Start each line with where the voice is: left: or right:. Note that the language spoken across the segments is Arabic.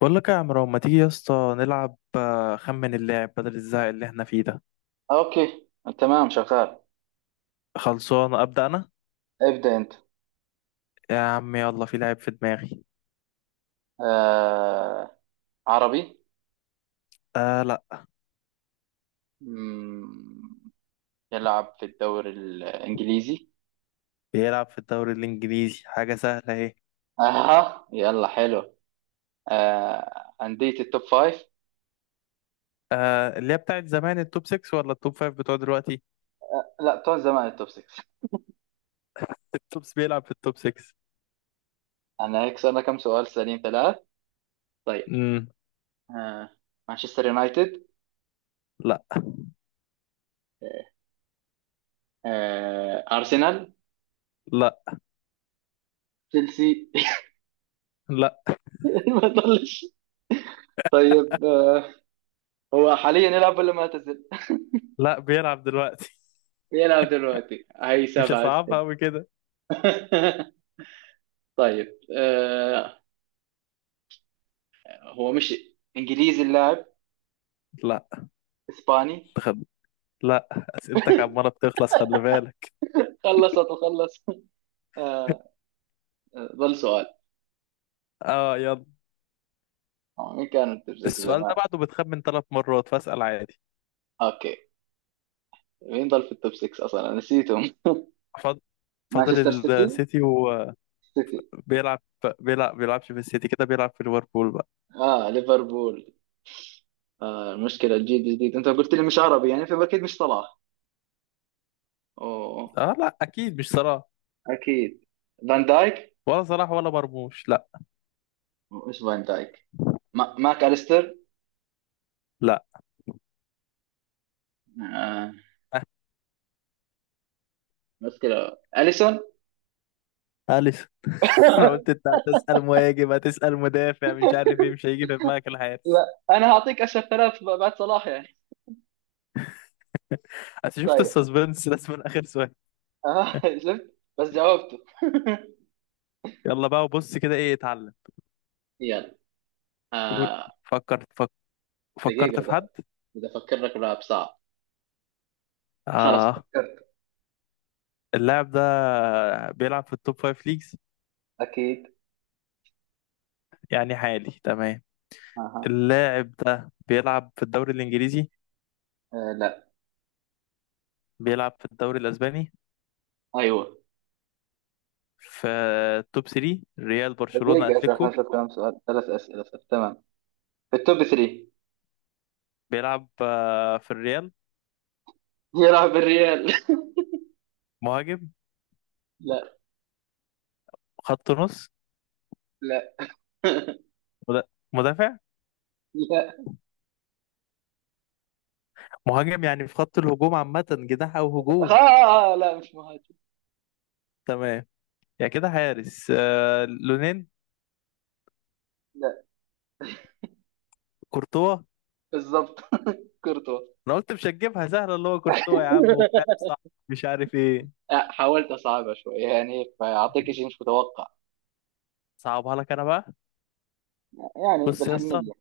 left: بقول لك يا عمرو، ما تيجي يا اسطى نلعب، خمن اللاعب بدل الزهق اللي احنا فيه ده.
right: اوكي. تمام شغال.
left: خلصان ابدا انا.
right: ابدأ انت.
left: يا عم يلا، في لاعب في دماغي.
right: آه، عربي.
left: آه لا.
right: مم، يلعب في الدوري الانجليزي.
left: بيلعب في الدوري الانجليزي، حاجه سهله اهي.
right: اها، يلا حلو. آه، اندية التوب فايف.
left: اللي هي بتاعت زمان التوب 6 ولا التوب 5 بتوع دلوقتي؟
right: لا، طول زمان التوب 6.
left: التوب بيلعب في التوب 6.
right: انا هيك صار لنا كم سؤال؟ سليم ثلاث. طيب
left: امم.
right: آه، مانشستر يونايتد.
left: لا،
right: آه، آه، ارسنال.
left: لا،
right: تشيلسي.
left: لا،
right: ما ضلش. طيب آه، هو حاليا يلعب ولا معتزل؟
left: لا. بيلعب دلوقتي.
right: يلعب دلوقتي. هاي
left: مش
right: سبعة
left: هصعبها
right: أسئلة.
left: قوي كده.
right: طيب آه، هو مش انجليزي اللاعب؟
left: لا.
right: اسباني؟
left: تخد... لا. اسئلتك عماله بتخلص، خلي بالك.
right: خلصت وخلص. آه آه، ظل سؤال.
left: اه يلا.
right: آه، مين كان التوب 6
left: السؤال
right: زمان؟
left: ده بعده بتخمن 3 مرات، فاسال عادي.
right: اوكي، مين ظل في التوب 6 اصلا، أنا نسيتهم.
left: فاضل.
right: مانشستر سيتي.
left: السيتي وبيلعب.
right: سيتي.
left: بيلعبش في السيتي كده، بيلعب في ليفربول بقى.
right: اه، ليفربول. آه المشكلة الجيل الجديد، انت قلت لي مش عربي يعني فاكيد مش صلاح. اوه.
left: اه لا، اكيد مش صلاح.
right: اكيد. فان دايك.
left: ولا صلاح ولا مرموش، لا.
right: ايش فان دايك. ماك اليستر.
left: لا.
right: آه، مشكلة اليسون.
left: اليسون. انا قلت انت هتسال مهاجم، هتسال مدافع، مش عارف ايه، مش هيجي في دماغك الحارس.
right: لا، انا هعطيك اشهر ثلاث بعد صلاح يعني.
left: انت شفت
right: طيب.
left: السسبنس لازم من اخر سؤال.
right: اه شفت بس جاوبته.
left: يلا بقى، وبص كده ايه اتعلم.
right: يلا. آه،
left: فكرت فك... فكرت
right: دقيقة
left: في حد.
right: بدأ أفكر لك بلعب صعب. خلاص
left: اه.
right: فكرت.
left: اللاعب ده بيلعب في التوب فايف ليجز.
right: أكيد.
left: يعني حالي تمام.
right: أها.
left: اللاعب ده بيلعب في الدوري الانجليزي.
right: آه لا.
left: بيلعب في الدوري الأسباني.
right: أيوه.
left: في التوب 3، ريال برشلونة
right: دقيقة أسأل
left: أتليكو.
right: خمسة، كم سؤال؟ ثلاث أسئلة صح، تمام. في التوب 3.
left: بيلعب في الريال.
right: يلعب بالريال.
left: مهاجم.
right: لا.
left: خط نص.
right: لا.
left: مد- مدافع.
right: لا.
left: مهاجم، يعني في خط الهجوم عامة، جناح أو هجوم.
right: آه لا، مش مهاجم.
left: تمام. يعني كده حارس، لونين.
right: لا.
left: كورتوا.
right: بالضبط. كورتوا.
left: أنا قلت مش هتجيبها سهلة، اللي هو كورتوا يا عم، وفعلا صح. مش عارف إيه.
right: آه، حاولت أصعبها شوي يعني فأعطيك شيء مش متوقع.
left: صعبها لك أنا بقى.
right: يعني
left: بص يا اسطى.
right: بالحنية.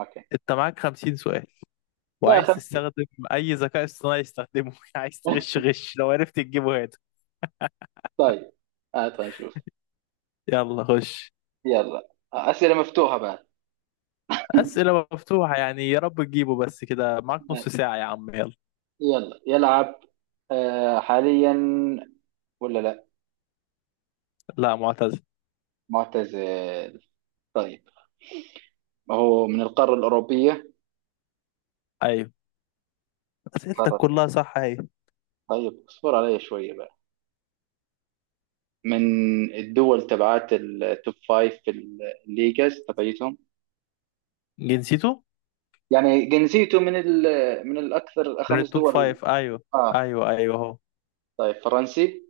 right: أوكي.
left: أنت معاك 50 سؤال.
right: لا
left: وعايز
right: خمسة.
left: تستخدم. أي ذكاء اصطناعي استخدمه. عايز تغش، غش. لو عرفت تجيبه هات.
right: طيب، هات آه نشوف.
left: يلا خش.
right: يلا أسئلة مفتوحة بقى.
left: أسئلة مفتوحة، يعني يا رب تجيبه، بس كده معاك نص ساعة يا عم، يلا.
right: يلا يلعب آه، حاليا ولا لا؟
left: لا، معتز.
right: معتزل. طيب، هو من القارة الأوروبية.
left: أيوه. أسئلتك
right: القارة.
left: كلها صح، أيوه.
right: طيب اصبر علي شوية بقى. من الدول تبعات التوب فايف، في الليجاز تبعيتهم.
left: جنسيته
right: يعني جنسيته من ال، من الأكثر
left: من
right: خمس
left: التوب
right: دول.
left: فايف، أيوه.
right: آه.
left: أيوه، أيوه، أهو.
right: طيب فرنسي.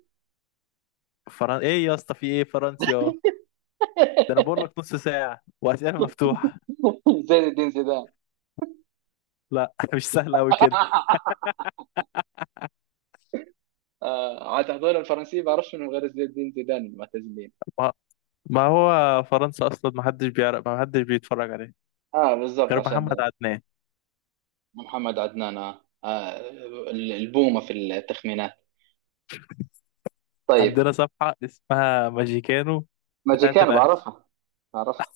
left: إيه يا اسطى، في إيه فرنسيا؟ ده أنا بقول لك نص ساعة وأسئلة مفتوحة.
right: زين الدين زيدان.
left: لا، مش سهلة أوي كده.
right: آه، عاد هذول الفرنسيين بعرفش انهم غير زين الدين زيدان المعتزلين.
left: ما... ما هو فرنسا أصلا محدش بيعرف، محدش بيتفرج عليه.
right: اه بالضبط
left: غير
right: عشان.
left: محمد عدنان.
right: محمد عدنان. آه. آه، البومة في التخمينات. طيب.
left: عندنا صفحة اسمها ماجيكانو. بتاعت
right: ماجيكان
left: الأهلي.
right: بعرفها. بعرفها.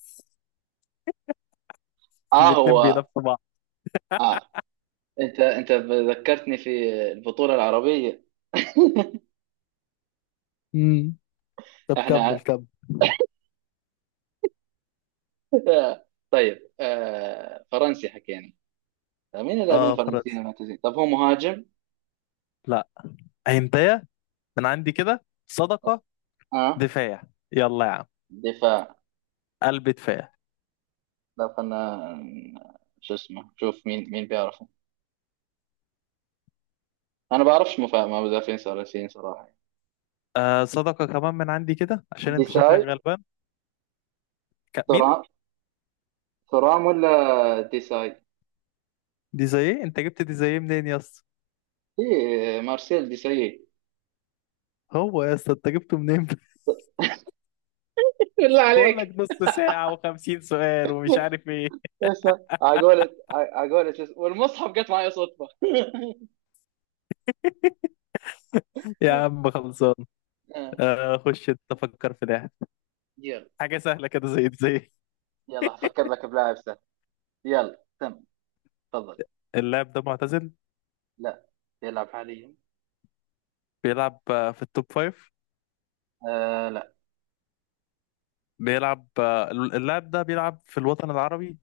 right: اه
left: الاتنين
right: هو.
left: بينافسوا بعض.
right: اه، انت ذكرتني في البطولة العربية.
left: امم. طب كمل
right: احنا.
left: كمل.
right: طيب آه، فرنسي حكينا. طيب، مين اللاعبين
left: اه
right: الفرنسيين
left: فرنسا.
right: المعتزين؟ طب هو مهاجم؟
left: لا. هنتايه. من عندي كده صدقة.
right: اه.
left: دفاع. يلا يا عم.
right: دفاع.
left: قلب دفاع.
right: لا خلنا. شو اسمه شوف مين بيعرفه. انا بعرفش مدافعين فرنسيين صراحة.
left: صدقة كمان من عندي كده، عشان انت شكلك
right: ديساي.
left: غلبان. مين؟
right: ترام. ترام ولا ديساي.
left: دي زي ايه، انت جبت دي زي ايه منين يا اسطى؟
right: ايه مارسيل دي سي،
left: هو يا اسطى، انت جبته منين؟
right: بالله
left: بقول لك
right: عليك.
left: نص ساعة و50 سؤال ومش عارف ايه.
right: اسمع عقولة. عقولة، شو اسمه، والمصحف جت معي صدفة.
left: يا عم خلصان.
right: آه،
left: خش انت فكر في ده.
right: يلا.
left: حاجة سهلة كده زي دي زي إيه؟
right: يلا هفكر لك بلاعب سهل. يلا تم، تفضل.
left: اللاعب ده معتزل.
right: لا. يلعب حاليا.
left: بيلعب في التوب فايف.
right: آه لا.
left: بيلعب آه، اللاعب ده بيلعب في الوطن العربي.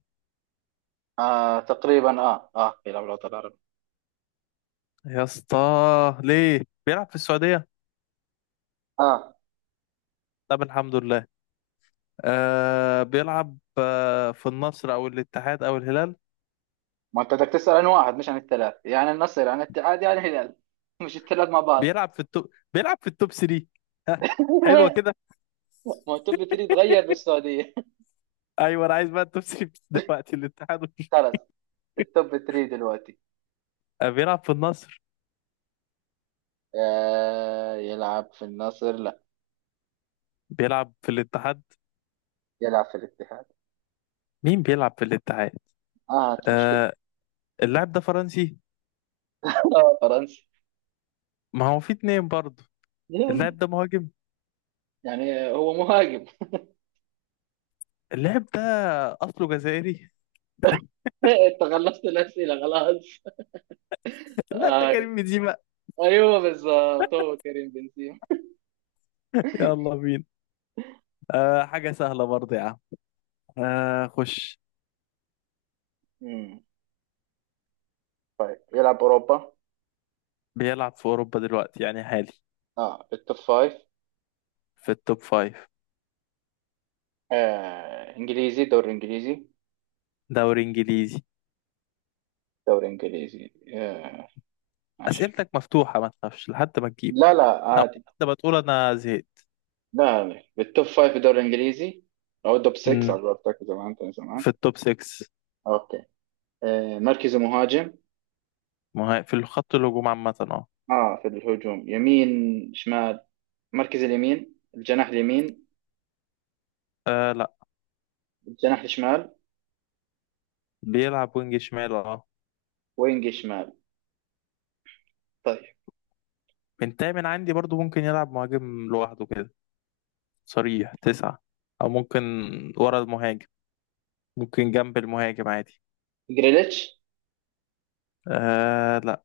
right: آه تقريبا، اه اه يلعب الوطن العربي.
left: يا اسطى. ليه بيلعب في السعودية.
right: اه.
left: طب الحمد لله. بيلعب في النصر او الاتحاد او الهلال.
right: ما انت بدك تسأل عن واحد مش عن الثلاث، يعني النصر عن الاتحاد يعني الهلال. مش الثلاث مع بعض.
left: بيلعب في التوب 3. ها. حلوة كده.
right: ما هو التوب 3 تغير بالسعودية.
left: ايوه انا عايز بقى التوب 3. دلوقتي الاتحاد
right: خلص. التوب 3 دلوقتي.
left: بيلعب في النصر.
right: آه، يلعب في النصر، لا.
left: بيلعب في الاتحاد.
right: يلعب في الاتحاد.
left: مين بيلعب في الاتحاد؟
right: اه مشكلة.
left: آه اللاعب ده فرنسي.
right: آه، فرنسي.
left: ما هو في 2 برضه.
right: يلا.
left: اللاعب ده مهاجم.
right: يعني هو مهاجم.
left: اللاعب ده اصله جزائري.
right: انت خلصت الأسئلة خلاص.
left: اللاعب ده
right: آه.
left: كريم بنزيما.
right: ايوه بالظبط، هو كريم بنزيما.
left: يلا بينا. حاجة سهلة برضه يا عم. خش.
right: مم. يلعب اوروبا.
left: بيلعب في اوروبا دلوقتي، يعني حالي.
right: اه التوب فايف.
left: في التوب فايف.
right: آه. انجليزي، دوري انجليزي.
left: دوري انجليزي.
right: دوري انجليزي. آه. ماشي.
left: اسئلتك مفتوحه، ما تخافش لحد ما تجيب.
right: لا لا
left: لو
right: عادي.
left: انت بتقول انا زهقت.
right: لا لا. بالتوب فايف في الدوري الانجليزي او التوب 6 على
left: امم.
right: قولتك زمان، كان
left: في
right: زمان.
left: التوب 6.
right: اوكي. آه. مركزه مهاجم.
left: ما هي- في الخط الهجوم عامه اه.
right: اه في الهجوم، يمين، شمال، مركز اليمين، الجناح اليمين.
left: آه لا.
right: الجناح الشمال.
left: بيلعب وينج شمال اه.
right: وينج شمال. طيب.
left: من تامن عندي برضو ممكن يلعب مهاجم لوحده كده. صريح 9. او ممكن. ورا المهاجم. ممكن جنب المهاجم عادي.
right: جريليتش.
left: آه لا.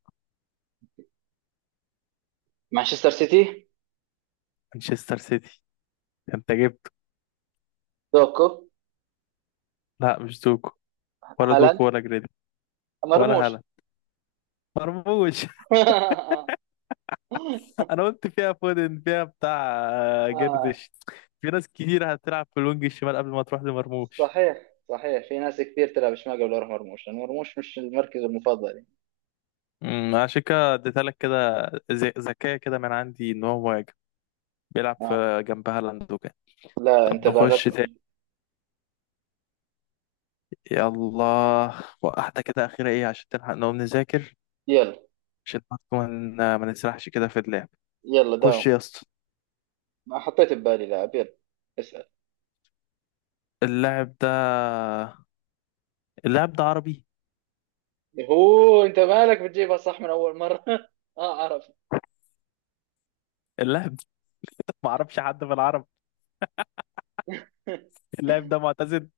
right: مانشستر سيتي.
left: مانشستر سيتي. انت جبته.
right: دوكو.
left: لا مش دوكو. ولا
right: هالاند.
left: دوكو ولا جريلي. ولا
right: مرموش.
left: هالاند. مرموش. انا قلت فيها فودن، فيها بتاع
right: آه.
left: جردش. في ناس كتير هتلعب في الوينج الشمال قبل ما تروح لمرموش.
right: صحيح، صحيح في ناس كثير تلعب شمال قبل يروح مرموش، لأن مرموش مش المركز المفضل يعني.
left: امم. عشان كده اديتها لك كده. ذكية كده من عندي ان هو مهاجم. بيلعب
right: اه.
left: في. جنب هالاند وكده.
right: لا انت
left: طب نخش تاني.
right: باغتني.
left: يلا. واحدة كده أخيرة إيه، عشان تلحق نقوم نذاكر.
right: يلا.
left: عشان برضه ما نسرحش كده في اللعب.
right: يلا
left: خش
right: داوم.
left: يا اسطى.
right: ما حطيت ببالي لاعب. يلا اسأل.
left: اللاعب ده. اللاعب ده عربي.
right: هو انت مالك بتجيبها صح من اول مرة؟ اه عرفت.
left: اللاعب ده معرفش حد في العرب. اللاعب ده معتزل.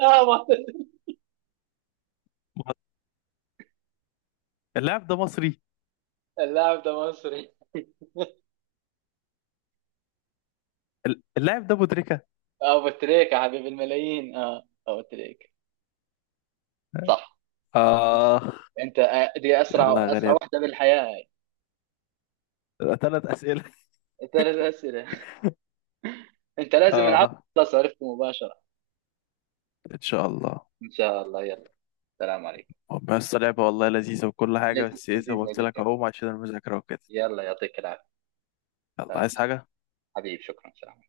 right: آه.
left: اللاعب ده مصري.
right: اللاعب ده مصري.
left: اللاعب ده مدركة.
right: ابو تريكة يا حبيب الملايين، اه ابو تريكة صح.
left: آه.
right: انت آه، دي
left: يلا
right: اسرع
left: يا
right: اسرع
left: غريب.
right: واحدة بالحياة هاي.
left: 3 أسئلة.
right: ثلاث اسئلة. انت لازم نعرف.
left: آه.
right: خلاص عرفت مباشرة.
left: إن شاء الله.
right: ان شاء الله. يلا السلام عليكم.
left: بس لعبة والله لذيذة وكل حاجة، بس إيه زي ما
right: لذيذة
left: قلت لك،
right: جدا.
left: أقوم عشان المذاكرة وكده.
right: يلا يعطيك العافية.
left: يلا،
right: سلام.
left: عايز حاجة؟
right: حبيبي شكرا، سلام.